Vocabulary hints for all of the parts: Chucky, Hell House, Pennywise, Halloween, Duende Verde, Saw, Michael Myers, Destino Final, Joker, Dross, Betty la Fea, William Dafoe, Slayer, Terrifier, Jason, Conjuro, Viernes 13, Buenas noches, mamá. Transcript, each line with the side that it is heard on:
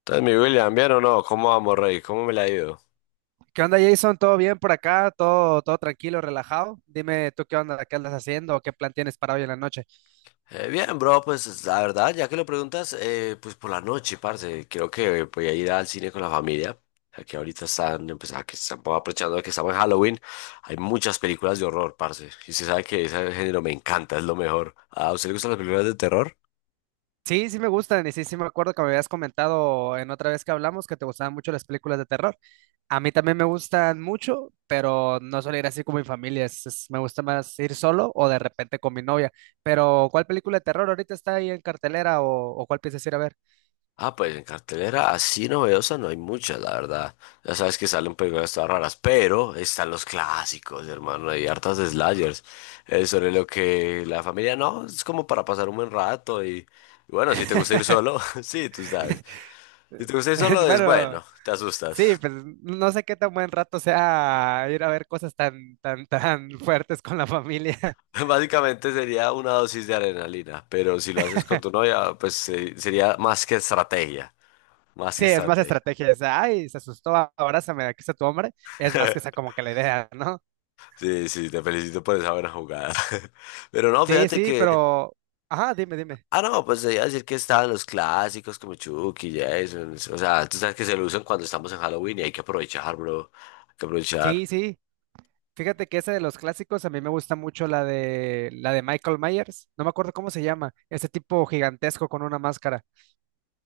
left: Entonces, mi William, ¿bien o no? ¿Cómo vamos, Rey? ¿Cómo me la ha ido?
right: ¿Qué onda, Jason? ¿Todo bien por acá? ¿Todo, todo tranquilo, relajado? Dime tú qué onda, qué andas haciendo, o qué plan tienes para hoy en la noche.
left: Bien, bro, pues la verdad, ya que lo preguntas, pues por la noche, parce, creo que voy a ir al cine con la familia. Aquí ahorita están, pues, que están aprovechando de que estamos en Halloween. Hay muchas películas de horror, parce. Y se sabe que ese género me encanta, es lo mejor. ¿A usted le gustan las películas de terror?
right: Sí, sí me gustan y sí, sí me acuerdo que me habías comentado en otra vez que hablamos que te gustaban mucho las películas de terror. A mí también me gustan mucho, pero no suelo ir así con mi familia. Me gusta más ir solo o de repente con mi novia. Pero, ¿cuál película de terror ahorita está ahí en cartelera o cuál piensas ir a ver?
left: Ah, pues en cartelera así novedosa no hay muchas, la verdad. Ya sabes que salen películas todas raras, pero están los clásicos, hermano. Hay hartas de slashers. Sobre lo que la familia no, es como para pasar un buen rato. Y bueno, si te gusta ir solo, sí, tú sabes. Si te gusta ir solo, es
right: Bueno.
left: bueno, te
right: Sí,
left: asustas.
right: pues no sé qué tan buen rato sea ir a ver cosas tan, tan, tan fuertes con la familia.
left: Básicamente sería una dosis de adrenalina, pero si lo haces con tu novia, pues sería más que estrategia. Más que
right: Sí, es más
left: estrategia.
right: estrategia, es, ay, se asustó, abrázame, aquí está tu hombre. Es más que esa como que la idea, ¿no?
left: Sí, sí, te felicito por esa buena jugada. Pero no,
right: Sí,
left: fíjate
right: sí,
left: que
right: pero, ajá, dime, dime.
left: ah, no, pues te iba a decir que estaban los clásicos como Chucky, Jason. O sea, tú sabes que se lo usan cuando estamos en Halloween y hay que aprovechar, bro. Hay que aprovechar.
right: Sí, sí, fíjate que esa de los clásicos, a mí me gusta mucho la de Michael Myers, no me acuerdo cómo se llama, ese tipo gigantesco con una máscara.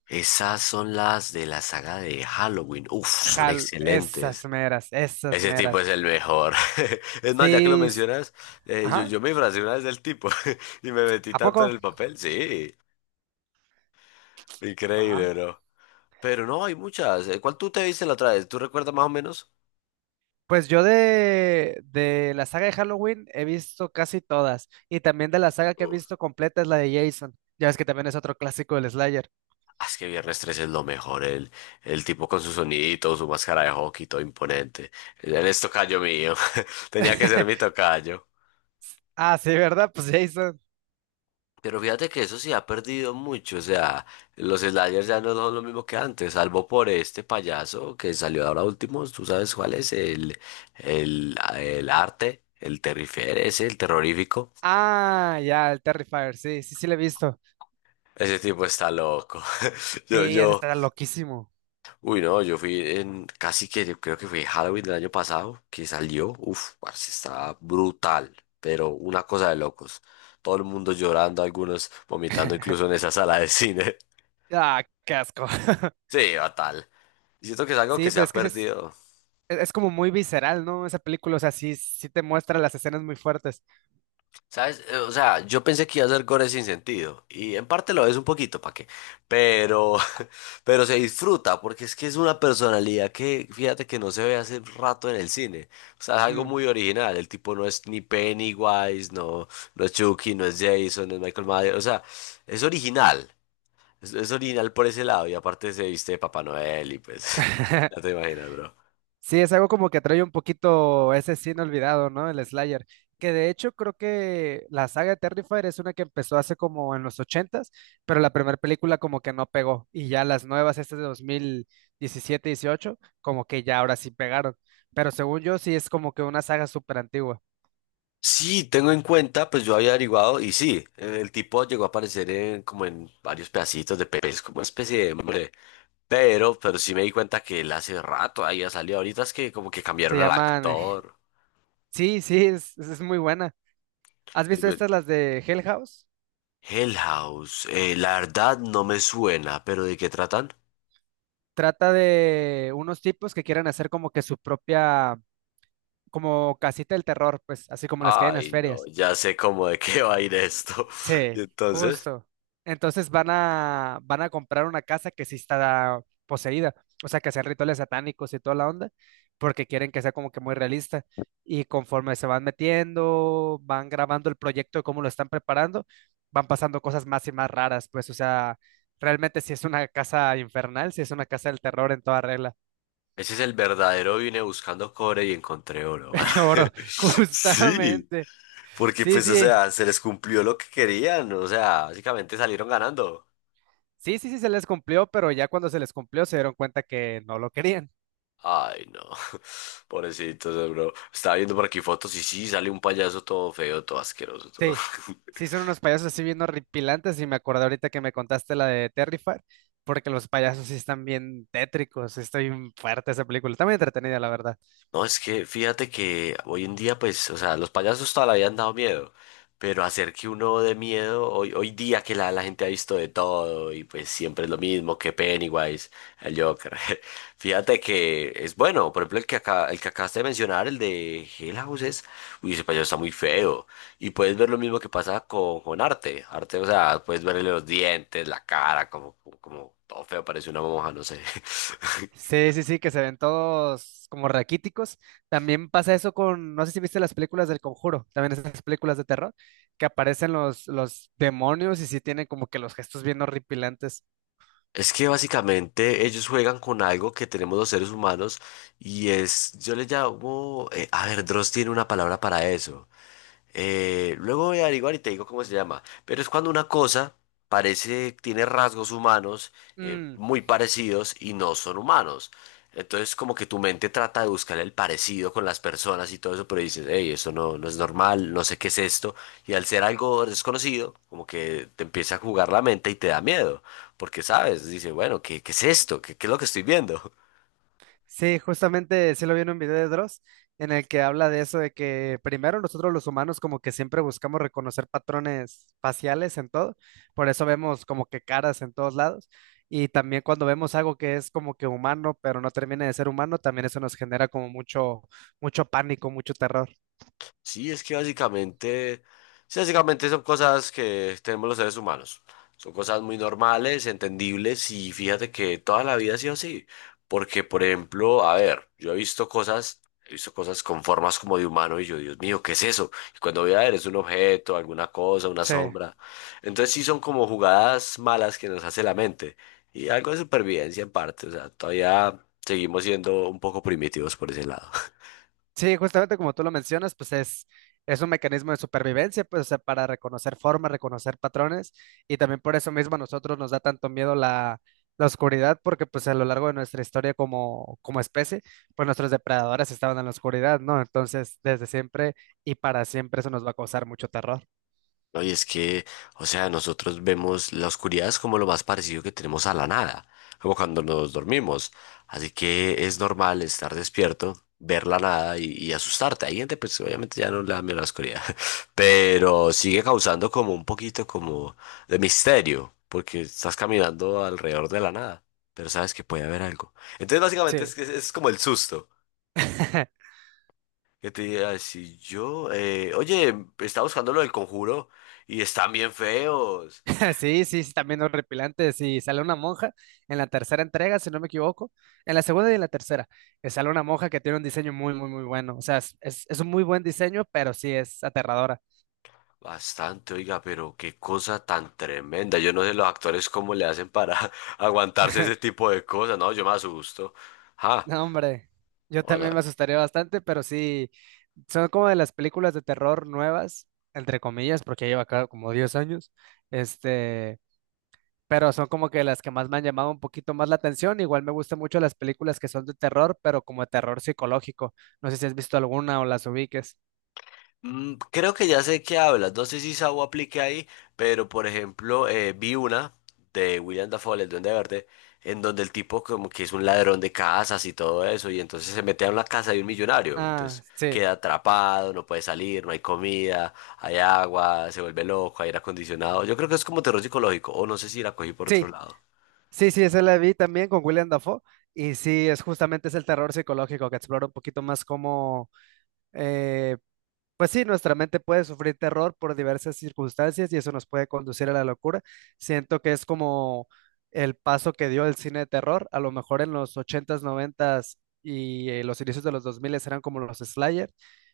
left: Esas son las de la saga de Halloween. Uf, son
right: Hal, esas
left: excelentes.
right: meras, esas
left: Ese tipo es
right: meras.
left: el mejor. Es más, ya que lo
right: Sí,
left: mencionas, eh, yo,
right: ajá,
left: yo me disfracé una vez del tipo y me metí
right: ¿a
left: tanto en
right: poco?
left: el papel. Sí, increíble, bro. Pero no, hay muchas. ¿Cuál tú te viste la otra vez? ¿Tú recuerdas más o menos?
right: Pues yo de la saga de Halloween he visto casi todas. Y también de la saga que he
left: Uf.
right: visto completa es la de Jason. Ya ves que también es otro clásico del Slayer.
left: Ah, es que Viernes 13 es lo mejor, el tipo con su sonidito, su máscara de hockey, todo imponente. Él es tocayo mío, tenía que ser mi tocayo.
right: Ah, sí, ¿verdad? Pues Jason.
left: Pero fíjate que eso sí ha perdido mucho, o sea, los sliders ya no son lo mismo que antes, salvo por este payaso que salió ahora último, tú sabes cuál es, el, el arte, el terrifer ese, el terrorífico.
right: Ah, ya, el Terrifier, sí, sí, sí lo he visto.
left: Ese tipo está loco. Yo,
right: Sí, ese
left: yo,
right: está loquísimo.
left: Uy, no, yo fui en casi que yo creo que fue Halloween del año pasado que salió. Uf, parce, estaba brutal, pero una cosa de locos. Todo el mundo llorando, algunos vomitando incluso en esa sala de cine.
right: Ah, qué asco.
left: Sí, fatal. Y siento que es algo que
right: Sí,
left: se
right: pero
left: ha
right: es que sí
left: perdido.
right: es como muy visceral, ¿no? Esa película, o sea, sí, sí te muestra las escenas muy fuertes.
left: ¿Sabes? O sea, yo pensé que iba a ser gore sin sentido. Y en parte lo es un poquito, ¿para qué? Pero, pero se disfruta, porque es que es una personalidad que, fíjate que no se ve hace rato en el cine. O sea, es algo
right: Mm.
left: muy original. El tipo no es ni Pennywise, no, no es Chucky, no es Jason, no es Michael Myers. O sea, es original. Es original por ese lado. Y aparte se viste de Papá Noel y pues, ya te imaginas, bro.
right: Sí, es algo como que trae un poquito ese sin olvidado, ¿no? El Slayer. Que de hecho creo que la saga de Terrifier es una que empezó hace como en los ochentas, pero la primera película como que no pegó. Y ya las nuevas, estas de 2017, dieciocho, como que ya ahora sí pegaron. Pero según yo sí es como que una saga súper antigua.
left: Sí, tengo en cuenta, pues yo había averiguado y sí, el tipo llegó a aparecer en, como en varios pedacitos de pepes, como una especie de hombre, pero sí me di cuenta que él hace rato había salido, ahorita es que como que
right: Se
left: cambiaron al
right: llaman... eh,
left: actor.
right: Sí, sí, es muy buena. ¿Has
left: Eh,
right: visto
left: bueno,
right: estas, las de Hell House?
left: Hell House, la verdad no me suena, pero ¿de qué tratan?
right: Trata de unos tipos que quieren hacer como que su propia como casita del terror, pues, así como las que hay en las
left: Ay, no,
right: ferias.
left: ya sé cómo de qué va a ir esto. Y
right: Sí,
left: entonces,
right: justo. Entonces van a comprar una casa que sí está poseída, o sea, que hacen rituales satánicos y toda la onda, porque quieren que sea como que muy realista. Y conforme se van metiendo, van grabando el proyecto de cómo lo están preparando, van pasando cosas más y más raras, pues, o sea, realmente si es una casa infernal, si es una casa del terror en toda regla.
left: ese es el verdadero, vine buscando cobre y encontré oro.
right: Oro,
left: Sí.
right: justamente.
left: Porque
right: Sí,
left: pues, o
right: sí,
left: sea, se les cumplió lo que querían, o sea, básicamente salieron ganando.
right: sí, sí, sí, se les cumplió, pero ya cuando se les cumplió se dieron cuenta que no lo querían.
left: Ay, no, pobrecitos, bro. Estaba viendo por aquí fotos y sí, sale un payaso todo feo, todo asqueroso, todo.
right: Sí, sí, son unos payasos así bien horripilantes y me acordé ahorita que me contaste la de Terrifier, porque los payasos sí están bien tétricos, sí está bien fuerte esa película, está muy entretenida, la verdad.
left: No, es que fíjate que hoy en día, pues, o sea, los payasos toda la vida han dado miedo, pero hacer que uno de miedo, hoy, hoy día que la gente ha visto de todo y pues siempre es lo mismo que Pennywise, el Joker. Fíjate que es bueno, por ejemplo, el que acá, el que acabaste de mencionar, el de Hell House, uy, ese payaso está muy feo. Y puedes ver lo mismo que pasa con arte. Arte, o sea, puedes verle los dientes, la cara, como todo feo, parece una monja, no sé.
right: Sí, sí, sí, que se ven todos como raquíticos. También pasa eso con, no sé si viste las películas del Conjuro, también esas películas de terror, que aparecen los demonios y sí tienen como que los gestos bien horripilantes.
left: Es que básicamente ellos juegan con algo que tenemos los seres humanos y es, yo le llamo, a ver, Dross tiene una palabra para eso. Luego voy a averiguar y te digo cómo se llama. Pero es cuando una cosa parece, tiene rasgos humanos
right: Mm.
left: muy parecidos y no son humanos. Entonces como que tu mente trata de buscar el parecido con las personas y todo eso, pero dices, hey, eso no, no es normal, no sé qué es esto. Y al ser algo desconocido, como que te empieza a jugar la mente y te da miedo, porque sabes, dice, bueno, ¿qué, qué es esto? ¿Qué, qué es lo que estoy viendo?
right: Sí, justamente sí lo vi en un video de Dross en el que habla de eso, de que primero nosotros los humanos como que siempre buscamos reconocer patrones faciales en todo, por eso vemos como que caras en todos lados y también cuando vemos algo que es como que humano, pero no termina de ser humano, también eso nos genera como mucho, mucho pánico, mucho terror.
left: Sí, es que básicamente, sí, básicamente son cosas que tenemos los seres humanos. Son cosas muy normales, entendibles y fíjate que toda la vida ha sido así. Porque, por ejemplo, a ver, yo he visto cosas con formas como de humano y yo, Dios mío, ¿qué es eso? Y cuando voy a ver, es un objeto, alguna cosa, una
right: Sí.
left: sombra. Entonces sí son como jugadas malas que nos hace la mente. Y algo de supervivencia en parte, o sea, todavía seguimos siendo un poco primitivos por ese lado.
right: Sí, justamente como tú lo mencionas, pues es un mecanismo de supervivencia, pues, o sea, para reconocer formas, reconocer patrones, y también por eso mismo a nosotros nos da tanto miedo la oscuridad, porque pues a lo largo de nuestra historia como especie, pues nuestros depredadores estaban en la oscuridad, ¿no? Entonces, desde siempre y para siempre eso nos va a causar mucho terror.
left: No, y es que, o sea, nosotros vemos la oscuridad es como lo más parecido que tenemos a la nada, como cuando nos dormimos. Así que es normal estar despierto, ver la nada y, y asustarte. Hay gente, pues obviamente ya no le da miedo a la oscuridad, pero sigue causando como un poquito como de misterio, porque estás caminando alrededor de la nada, pero sabes que puede haber algo. Entonces, básicamente es,
right: Sí.
left: que es como el susto. Que te diga, si yo, oye, estaba buscando lo del conjuro y están bien feos.
right: Sí, sí, sí, también horripilante. Sí, sale una monja en la tercera entrega, si no me equivoco. En la segunda y en la tercera. Sale una monja que tiene un diseño muy, muy, muy bueno. O sea, es, es un muy buen diseño, pero sí es aterradora.
left: Bastante, oiga, pero qué cosa tan tremenda. Yo no sé los actores cómo le hacen para aguantarse ese tipo de cosas. No, yo me asusto. Ja,
right: No, hombre, yo
left: o
right: también me
left: sea,
right: asustaría bastante, pero sí, son como de las películas de terror nuevas, entre comillas, porque ya lleva acá como 10 años. Este. Pero son como que las que más me han llamado un poquito más la atención. Igual me gustan mucho las películas que son de terror, pero como de terror psicológico. No sé si has visto alguna o las ubiques.
left: mm, creo que ya sé qué hablas, no sé si Saw aplique ahí, pero por ejemplo vi una de William Dafoe, el Duende Verde, en donde el tipo como que es un ladrón de casas y todo eso, y entonces se mete a una casa de un millonario,
right: Ah,
left: entonces
right: sí,
left: queda atrapado, no puede salir, no hay comida, hay agua, se vuelve loco, hay aire acondicionado, yo creo que es como terror psicológico, o no sé si la cogí por otro
right: sí,
left: lado.
right: sí, sí, esa la vi también con William Dafoe. Y sí, es justamente es el terror psicológico que explora un poquito más cómo. Pues sí, nuestra mente puede sufrir terror por diversas circunstancias y eso nos puede conducir a la locura. Siento que es como el paso que dio el cine de terror. A lo mejor en los ochentas, noventas y los inicios de los 2000 eran como los Slayer.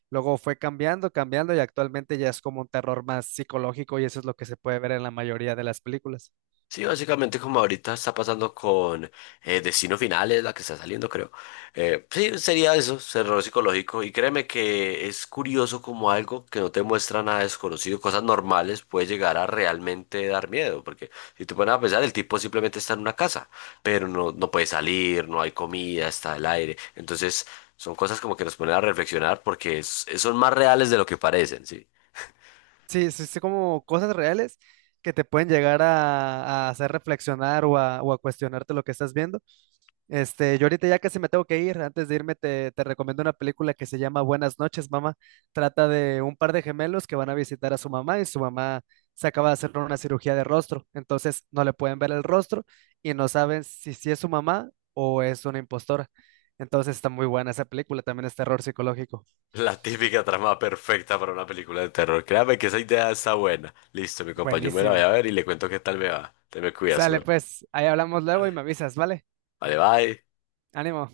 right: Luego fue cambiando, cambiando y actualmente ya es como un terror más psicológico y eso es lo que se puede ver en la mayoría de las películas.
left: Sí, básicamente como ahorita está pasando con Destino Final, es la que está saliendo, creo. Sí, sería eso, terror psicológico. Y créeme que es curioso como algo que no te muestra nada desconocido, cosas normales, puede llegar a realmente dar miedo. Porque si te pones a pensar, el tipo simplemente está en una casa, pero no, no puede salir, no hay comida, está el aire. Entonces, son cosas como que nos ponen a reflexionar porque son más reales de lo que parecen, ¿sí?
right: Sí, sí, sí, como cosas reales que te pueden llegar a hacer reflexionar o a cuestionarte lo que estás viendo. Yo ahorita ya casi me tengo que ir. Antes de irme, te recomiendo una película que se llama Buenas noches, mamá. Trata de un par de gemelos que van a visitar a su mamá y su mamá se acaba de hacer una cirugía de rostro. Entonces no le pueden ver el rostro y no saben si, si es su mamá o es una impostora. Entonces está muy buena esa película, también es terror psicológico.
left: La típica trama perfecta para una película de terror. Créame que esa idea está buena. Listo, mi compa, yo me la voy
right: Buenísima.
left: a ver y le cuento qué tal me va. Te me cuidas,
right: Sale
left: bro.
right: pues, ahí hablamos luego
left: Vale,
right: y me avisas, ¿vale?
left: vale, bye.
right: Ánimo.